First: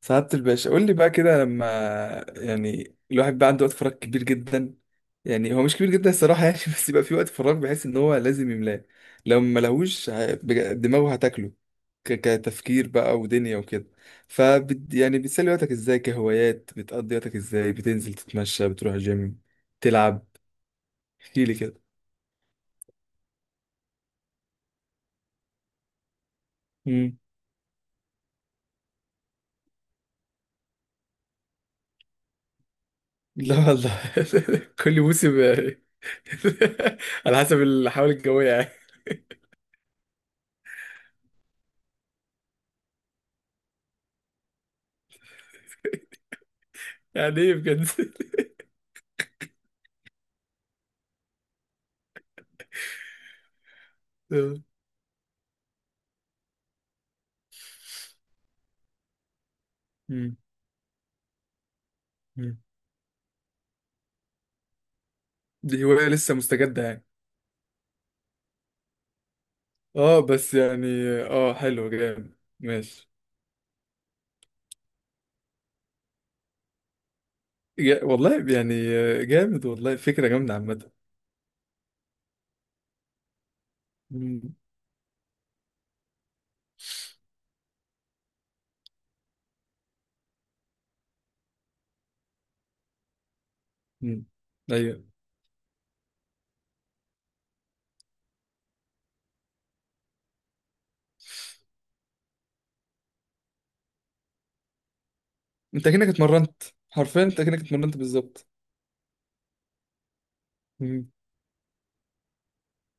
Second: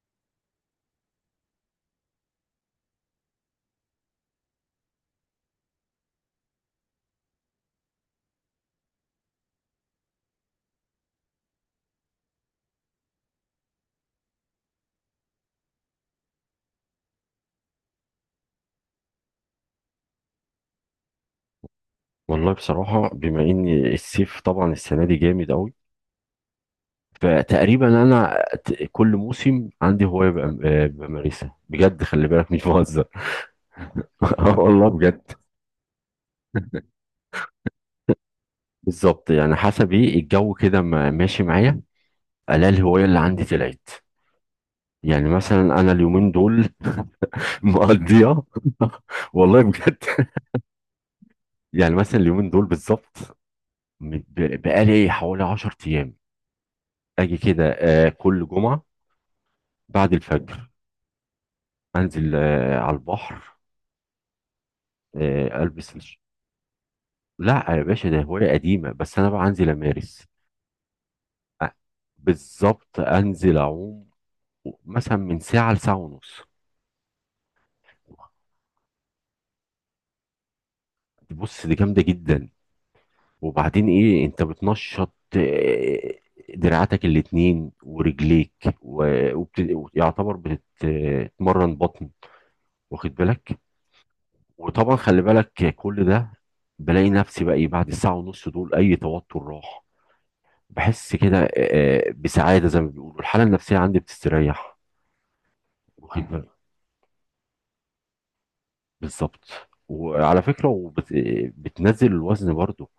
سعادة الباشا قول لي بقى كده لما يعني الواحد بقى عنده وقت فراغ كبير جدا. يعني هو مش كبير جدا الصراحة يعني بس يبقى في وقت فراغ بحيث ان هو لازم يملاه. لو ما لهوش دماغه هتاكله كتفكير بقى ودنيا وكده. ف يعني بتسلي وقتك ازاي، كهوايات بتقضي وقتك ازاي، بتنزل تتمشى، بتروح جيم، تلعب؟ احكي لي كده. والله بصراحة بما ان الصيف طبعا السنة دي جامد قوي. مم. فتقريبا انا كل موسم عندي هواية بمارسها بجد، خلي بالك مش بهزر. لا والله. آه والله كل بجد. موسم يعني. على حسب الحوالي الجوية يعني. بالظبط، يعني حسب ايه الجو كده ماشي معايا، الاقي الهواية اللي عندي طلعت. يعني مثلا انا اليومين دول يعني ايه بجد؟ مقضيها والله بجد. يعني مثلا اليومين دول بالظبط، بقالي حوالي 10 ايام، اجي كده كل جمعة بعد الفجر، انزل مم. على البحر، آه، دي البس هواية الش- لسه مستجدة يعني؟ لا يا باشا، ده هوايه قديمه، بس انا بقى انزل اه امارس. بس يعني، اه أ- حلو جامد بالظبط، ماشي. انزل اعوم مثلا من ساعه لساعه ونص. والله يعني آه، جامد، والله فكرة جامدة عامة. بص، دي جامده جدا. وبعدين ايه، انت مم. بتنشط دراعاتك الاتنين ورجليك، ويعتبر بتتمرن بطن، واخد بالك؟ مم. وطبعا ايوه. خلي بالك كل ده، بلاقي نفسي بقى ايه، بعد الساعه ونص دول اي توتر راح. بحس كده بسعادة، زي ما بيقولوا الحالة النفسية عندي بتستريح، انت كأنك واخد بالك. اتمرنت، حرفيا انت كأنك اتمرنت بالظبط. بالظبط. وعلى فكرة مم. بتنزل الوزن برضو،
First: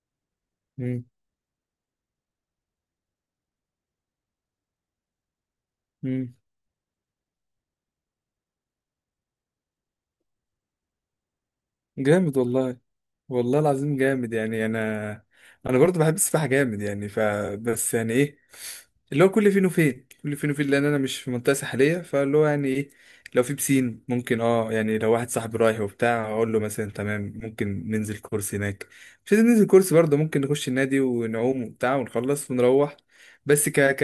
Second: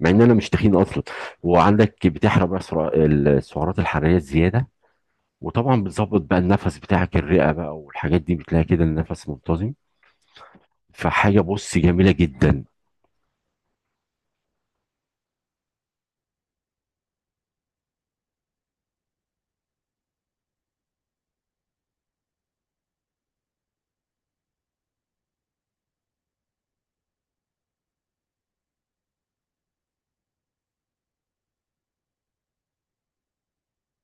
مع ان انا مش تخين اصلا. مم. وعندك بتحرق بقى السعرات الحرارية الزيادة. وطبعا بتظبط مم. بقى النفس بتاعك، الرئة بقى والحاجات دي، بتلاقي كده النفس منتظم. فحاجة، بص، جميلة جامد جدا. والله، والله العظيم جامد. يعني انا، انا برضو بحب السباحه جامد يعني. بس يعني ايه، اللي هو كل فين وفين، كل فين وفين لان انا مش في منطقه ساحليه، فاللي هو يعني ايه، لو في بسين ممكن اه يعني، لو واحد صاحبي رايح وبتاع اقول له مثلا تمام ممكن ننزل كورس هناك. مش لازم ننزل كورس برضه، ممكن نخش النادي ونعوم وبتاع ونخلص ونروح. بس ك ك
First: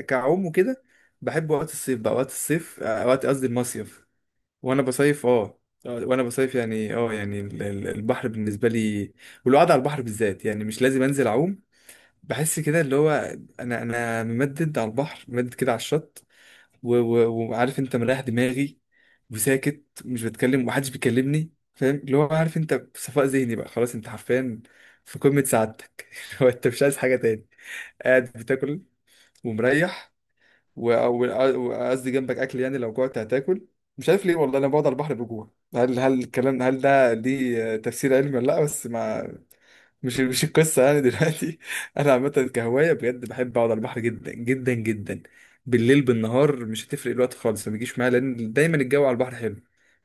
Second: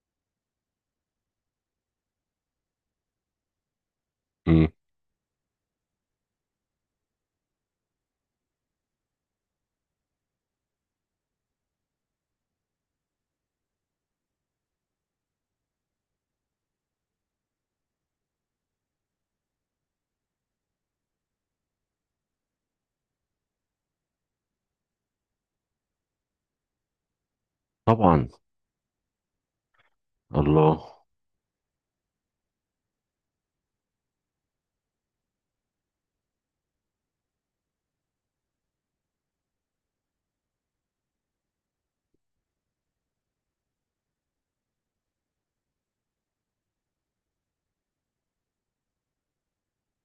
كعوم وكده. بحب وقت الصيف بقى، وقت الصيف آه، وقت قصدي المصيف، مم. وانا بصيف اه. آه، وانا بصيف يعني اه، يعني البحر بالنسبه لي والقعده على البحر بالذات، يعني مش لازم انزل اعوم. بحس كده اللي هو، انا ممدد على البحر، ممدد كده على الشط وعارف انت، مريح دماغي وساكت، مش بتكلم ومحدش بيكلمني، فاهم اللي هو، عارف انت، صفاء ذهني بقى خلاص، انت حرفيا في قمه سعادتك. اللي هو انت مش عايز حاجه تاني، قاعد طبعا. بتاكل ومريح و- الله. وقصدي جنبك اكل، يعني لو جوعت هتاكل. مش عارف ليه والله انا بقعد على البحر بجوع، هل الكلام، هل ده ليه تفسير علمي ولا لا؟ بس ما، مش القصه يعني دلوقتي. انا عامه كهوايه بجد بحب اقعد على البحر جدا جدا جدا. بالليل بالنهار مش هتفرق، الوقت خالص ما بيجيش معايا، لان دايما الجو على البحر حلو.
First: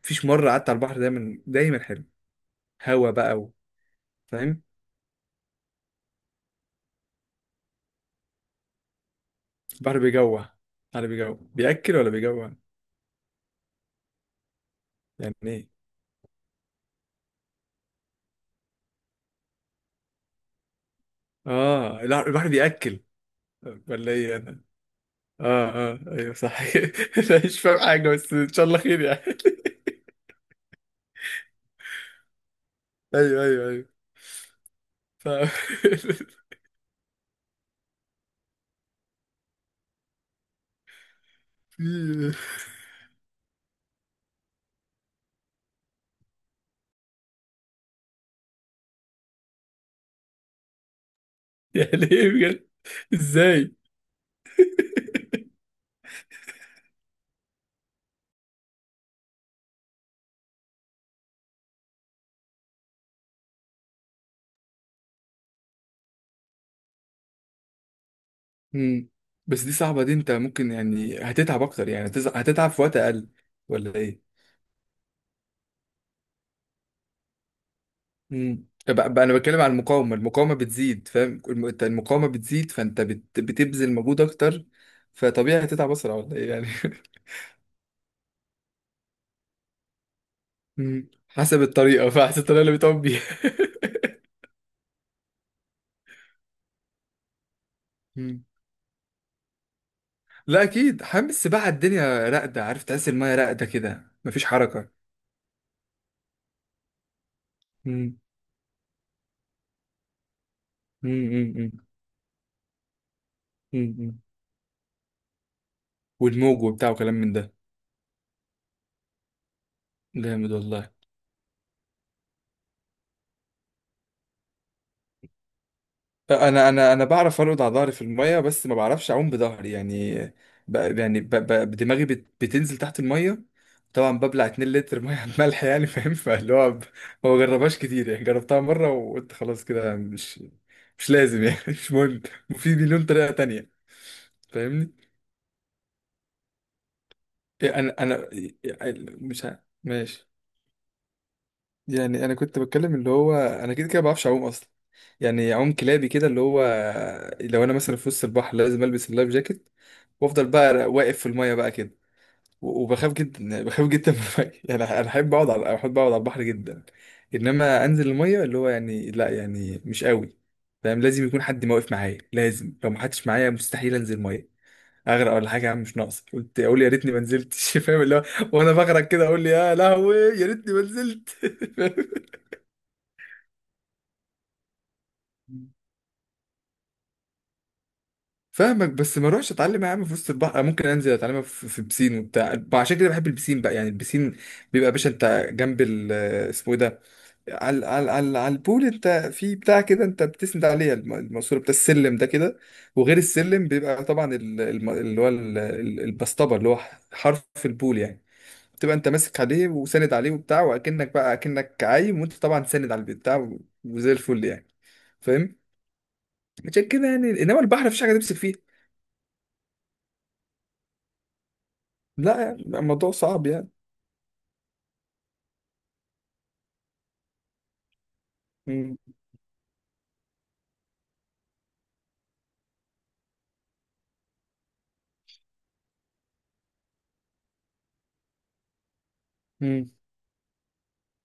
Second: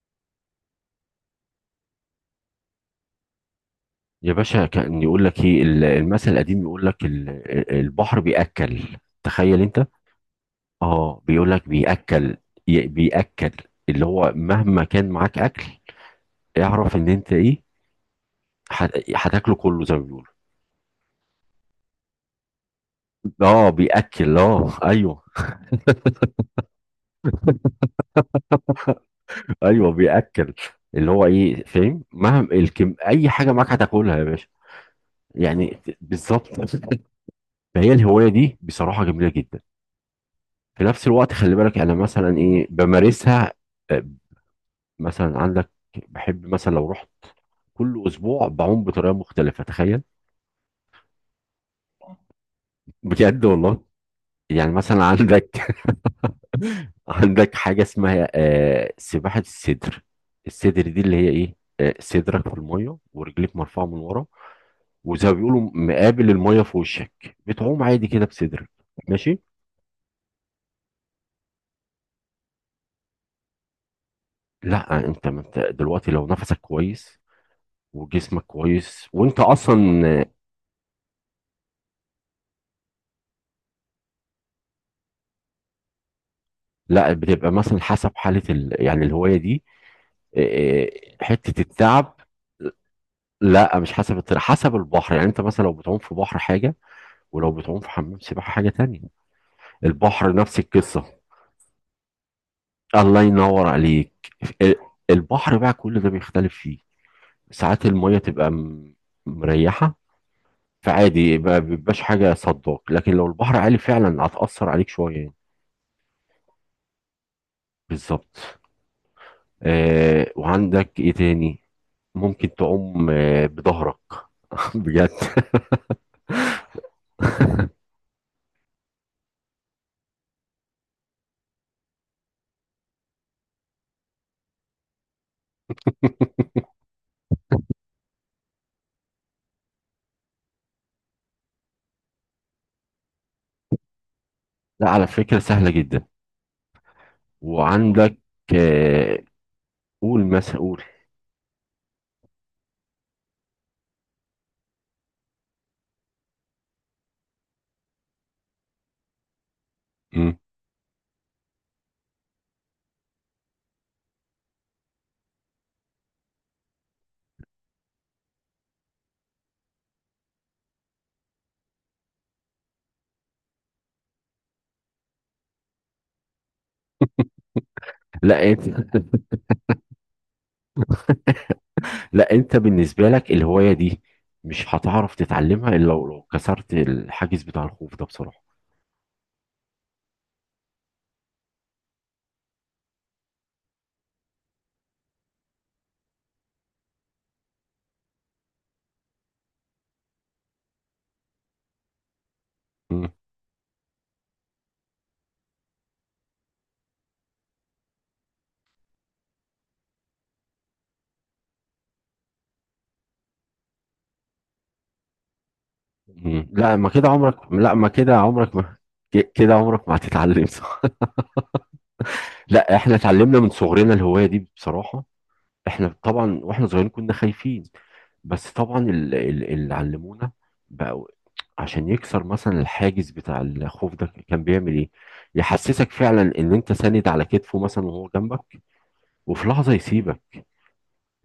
مفيش مره قعدت على البحر، دايما دايما حلو، هوا بقى يا فاهم؟ باشا، كان يقول لك ايه المثل القديم، يقول لك البحر بيأكل، تخيل انت. البحر بيجوع. البحر اه بيجوع، بيقول لك بياكل ولا بيأكل. بيجوع؟ بيأكل، اللي هو مهما كان يعني معاك اكل، ايه؟ اعرف ان انت ايه، هتاكله كله زي ما بيقولوا. اه لا، البحر بياكل، اه ولا ايه بيأكل، انا؟ اه ايوه. اه، اه ايوه صح. أنا مش فاهم حاجة بس ان شاء الله خير يعني. ايوه بيأكل، اللي هو ايه، فاهم؟ مهما الكم اي ايوه حاجه ايوه معاك ايوه. هتاكلها يا باشا. ف يعني بالظبط. فهي الهوايه دي بصراحه جميله جدا. في نفس الوقت خلي بالك، انا في- مثلا ايه، بمارسها. آه، مثلا عندك، بحب مثلا لو رحت كل اسبوع بعوم بطريقه مختلفه، تخيل. يعني ايه بجد؟ بجد ازاي؟ والله. يعني مثلا عندك عندك حاجة اسمها سباحة الصدر. الصدر دي اللي هي ايه، صدرك في المية ورجليك مرفوعة من ورا، وزي ما بيقولوا مقابل المية في وشك، بتعوم عادي كده بصدرك. مم. ماشي. بس دي صعبة، دي انت ممكن يعني هتتعب اكتر، يعني هتتعب في وقت اقل، ولا ايه؟ لا انت، ما انت دلوقتي لو نفسك كويس، وجسمك امم، كويس، بقى انا وانت بتكلم عن اصلا. المقاومة. المقاومة بتزيد فاهم، انت المقاومة بتزيد فانت بتبذل مجهود اكتر، فطبيعي هتتعب اسرع ولا ايه يعني؟ لا، بتبقى مثلا حسب حالة يعني الهواية دي، مم. حتة حسب الطريقة، التعب. فحسب الطريقة اللي بتقوم بيها. لا، مش حسب الطريق، حسب البحر. يعني انت مثلا لو بتعوم في بحر حاجة، ولو بتعوم في حمام سباحة حاجة تانية. البحر نفس لا اكيد، القصة. حمام السباحه الدنيا راقده، عارف تحس الله المايه راقده ينور كده عليك. مفيش ال- حركه. البحر بقى كل ده بيختلف فيه. ساعات مم. المية تبقى مريحة، مم. فعادي مم. ما مم. بيبقاش حاجة صداك. لكن لو البحر عالي، مم. مم. فعلا هتأثر عليك شوية يعني. والموج وبتاع وكلام من ده. بالظبط. جامد والله. وعندك ايه تاني؟ ممكن تعوم بظهرك. بجد. انا بعرف ارقد على ظهري في المايه، بس ما بعرفش اعوم بظهري يعني. يعني دماغي بتنزل تحت المايه، طبعا ببلع 2 لتر ميه على الملح يعني، فاهم؟ فاللي هو ما بجربهاش كتير يعني. جربتها مره وقلت خلاص كده، مش مش لازم يعني. مش مهم، في مليون طريقه تانية، لا، فاهمني؟ على فكرة سهلة جدا. إيه، انا، وعندك، انا إيه، آه مش قول ماشي. مثلا، قول. يعني انا كنت بتكلم اللي هو، انا كده كده ما بعرفش اعوم اصلا، يعني اعوم كلابي كده اللي هو. لو انا مثلا في وسط البحر لازم البس اللايف جاكيت، مم. وافضل بقى واقف في الميه بقى كده وبخاف جدا، يعني بخاف جدا من الميه. يعني انا احب اقعد على، احب اقعد على البحر جدا. انما انزل الميه، اللي هو يعني لا، يعني مش قوي فاهم، لازم يكون حد ما واقف معايا. لازم، لو ما حدش معايا مستحيل انزل ميه. اغرق ولا حاجه يا عم، مش ناقص قلت اقول يا ريتني ما نزلتش. فاهم اللي هو، لا وانا انت بغرق كده اقول لي يا لهوي يا ريتني ما نزلت. لا انت بالنسبه لك الهوايه دي مش هتعرف فاهم؟ تتعلمها الا لو كسرت الحاجز بتاع الخوف ده بصراحه. فاهمك، بس ما اروحش اتعلم يا عم في وسط البحر، ممكن انزل اتعلمها في، في بسين وبتاع. عشان كده بحب البسين بقى يعني. البسين بيبقى يا باشا انت جنب ال، اسمه ايه ده، على، على، على، على البول انت، في بتاع كده انت بتسند عليها الماسوره بتاع السلم ده كده. مم. وغير السلم بيبقى طبعا اللي هو البسطبه اللي هو حرف البول يعني، تبقى انت ماسك عليه وساند عليه وبتاع، واكنك بقى اكنك عايم وانت طبعا ساند على البتاع وزي الفل يعني، فاهم؟ مم. عشان كده يعني، انما لا البحر ما مفيش حاجه كده تمسك فيه. عمرك ما ك- كده عمرك ما هتتعلم. صح. لا يعني لا، احنا الموضوع اتعلمنا صعب من يعني. صغرنا الهوايه دي بصراحه. احنا طبعا واحنا صغيرين كنا خايفين، بس طبعا مم. اللي علمونا بقى، عشان يكسر مثلا الحاجز بتاع الخوف ده، كان بيعمل ايه، يحسسك فعلا ان انت ساند على كتفه مثلا وهو جنبك، وفي لحظه مم. يسيبك.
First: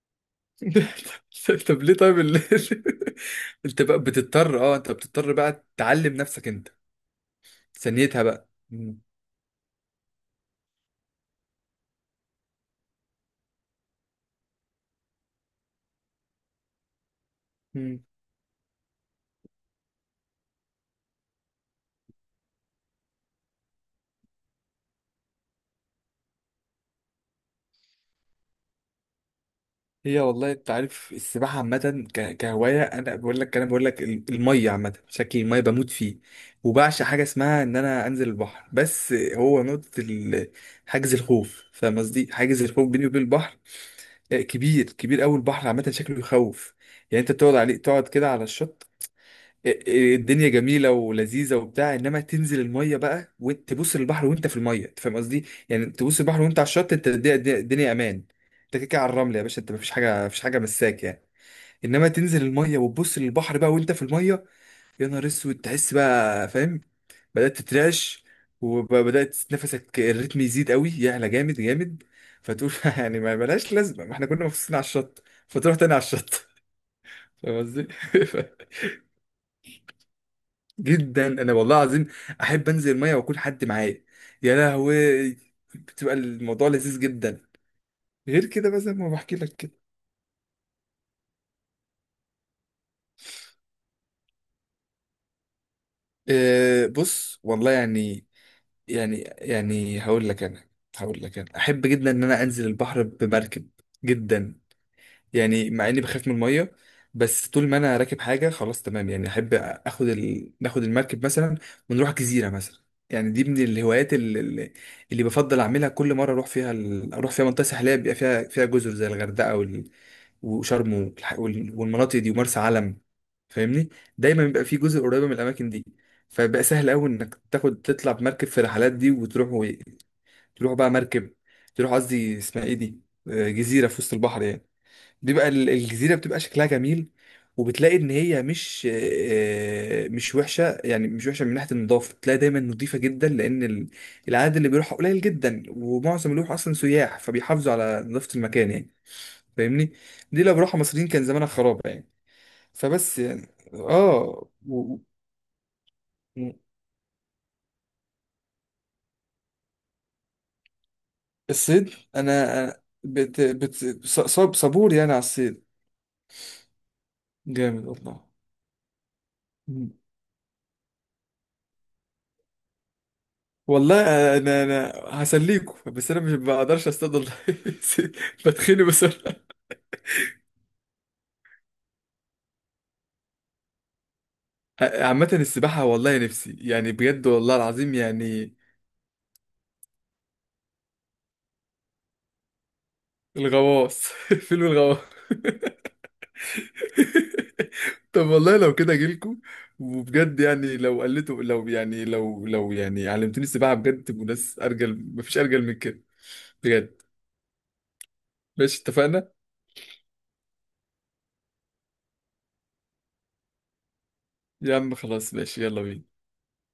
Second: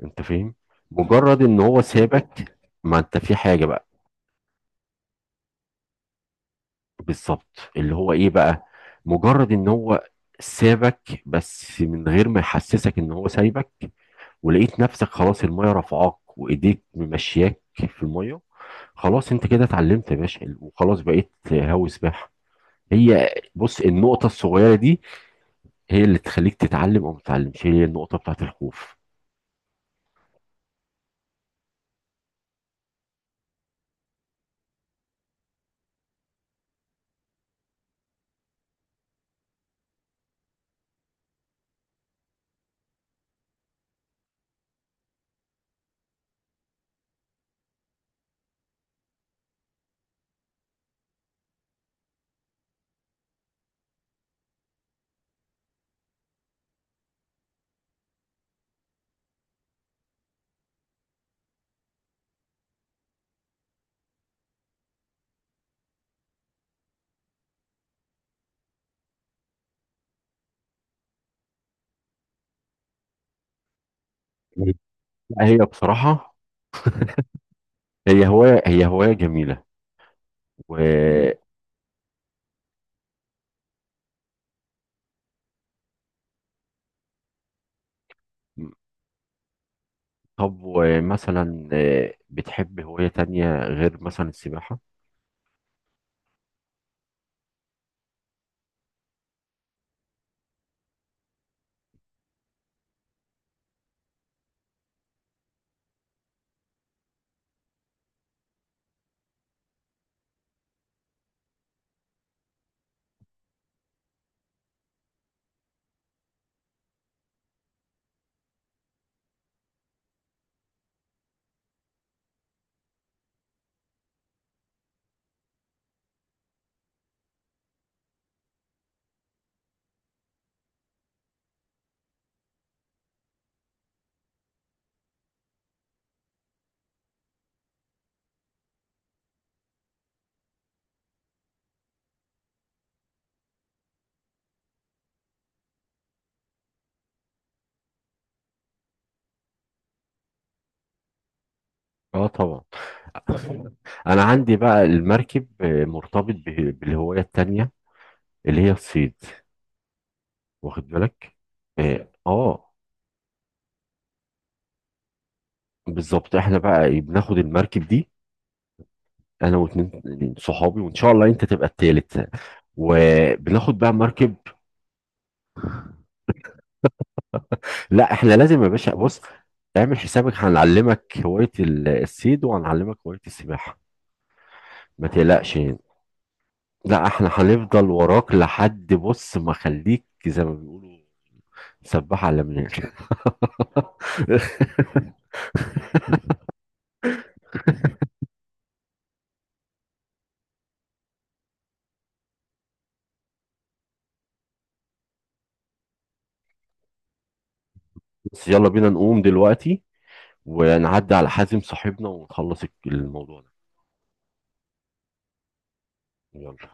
انت فاهم. مجرد ان هو طب ليه؟ طيب سابك، ما انت في حاجة انت بقى. بقى بتضطر، اه انت بتضطر بقى تعلم نفسك انت، بالظبط، اللي هو ثانيتها ايه بقى. بقى، مجرد ان هو سابك، بس من غير ما يحسسك ان هو سايبك، ولقيت نفسك خلاص المية رفعاك وايديك ممشياك مم. في المية. خلاص انت كده اتعلمت يا باشا، وخلاص بقيت هاوي سباحة. هي بص، النقطة الصغيرة دي هي اللي تخليك تتعلم او ما تتعلمش، هي النقطة بتاعت الخوف. هي والله، انت عارف السباحه عامه، كهوايه انا بقول لك، انا بقول لك الميه عامه بشكل، الميه بموت فيه. وبعشق حاجه اسمها ان انا انزل البحر، بس هو نقطه حاجز الخوف فاهم قصدي، حاجز الخوف بيني وبين البحر آه، كبير، كبير قوي. البحر عامه شكله يخوف. يعني انت تقعد عليه تقعد كده على الشط، الدنيا جميله ولذيذه وبتاع، انما تنزل الميه بقى وتبص للبحر وانت في الميه، انت فاهم قصدي يعني؟ تبص للبحر وانت على الشط، انت الدنيا، الدنيا امان. انت كده كده على الرمل يا باشا، انت مفيش حاجه، مفيش حاجه مساك يعني. انما تنزل الميه وتبص للبحر بقى وانت في الميه، يا نهار اسود، تحس بقى فاهم، بدات تترعش، وبدات نفسك الريتم يزيد قوي، يعلى جامد جامد، فتقول. يعني ما ملهاش لازمه، ما احنا كنا مبسوطين على الشط، لا، هي فتروح تاني على بصراحة الشط، فاهم قصدي؟ هي هواية جميلة. جدا، و. انا والله العظيم احب انزل ميه واكون حد معايا، يا لهوي بتبقى الموضوع لذيذ جدا، غير كده بقى زي ما بحكي لك كده. طب ومثلا، بتحب هواية تانية غير مثلا السباحة؟ أه بص والله يعني، يعني يعني هقول لك انا، هقول لك انا احب جدا ان انا انزل البحر بمركب، جدا. يعني مع اني بخاف من الميه، بس طول ما انا راكب حاجه خلاص تمام يعني. احب اخد ال، ناخد المركب مثلا ونروح جزيره مثلا، يعني دي من الهوايات اللي، اللي بفضل اعملها كل مره اروح فيها ال، اروح فيها منطقه ساحليه بيبقى فيها، فيها جزر زي الغردقه وال، وشرم والح، وال، والمناطق دي ومرسى علم، فاهمني؟ دايما بيبقى في جزر قريبه من الاماكن دي، فبقى سهل قوي انك تاخد تطلع بمركب في الرحلات دي وتروح و، تروح بقى مركب، تروح قصدي اسمها ايه دي، آه، جزيره في وسط البحر يعني. دي بقى الجزيرة بتبقى شكلها جميل، وبتلاقي ان هي مش آه، مش وحشة يعني، مش وحشة من ناحية النظافة، تلاقي دايما نظيفة جدا لان العدد اللي بيروحها قليل جدا، ومعظم اللي بيروح اصلا سياح فبيحافظوا على نظافة المكان يعني، فاهمني؟ دي لو بروحها مصريين كان زمانها خراب يعني. اه طبعا. فبس يعني، انا اه عندي بقى و، المركب، مرتبط و- بالهواية التانية، اللي هي الصيد، واخد بالك؟ الصيد. اه. انا، أنا بت... بت... ص- صاب صبور يعني على الصيد. بالظبط، احنا بقى بناخد جامد المركب دي، والله، انا واتنين صحابي، وان شاء الله انت تبقى التالت، وبناخد بقى مركب. والله انا، انا هسليكوا، بس انا مش بقدرش اصطاد والله، لا، احنا لازم يا بتخني باشا، بسرعه. بص، اعمل حسابك هنعلمك هواية الصيد، وهنعلمك هواية السباحة، ما عامه تقلقش. السباحه والله نفسي يعني، لا، بجد احنا والله هنفضل العظيم وراك يعني. لحد بص، ما خليك زي ما بيقولوا سباح على مناك. الغواص، فيلم الغواص. طب والله لو كده اجيلكوا، وبجد يعني لو قلتوا لو يعني لو، لو يعني علمتوني السباحه بجد، تبقوا ناس ارجل مفيش ارجل من كده، بجد. بس يلا ماشي بينا نقوم اتفقنا. دلوقتي، ونعدي على حازم صاحبنا، ونخلص الموضوع ده. يا عم خلاص ماشي يلا بينا. يلا.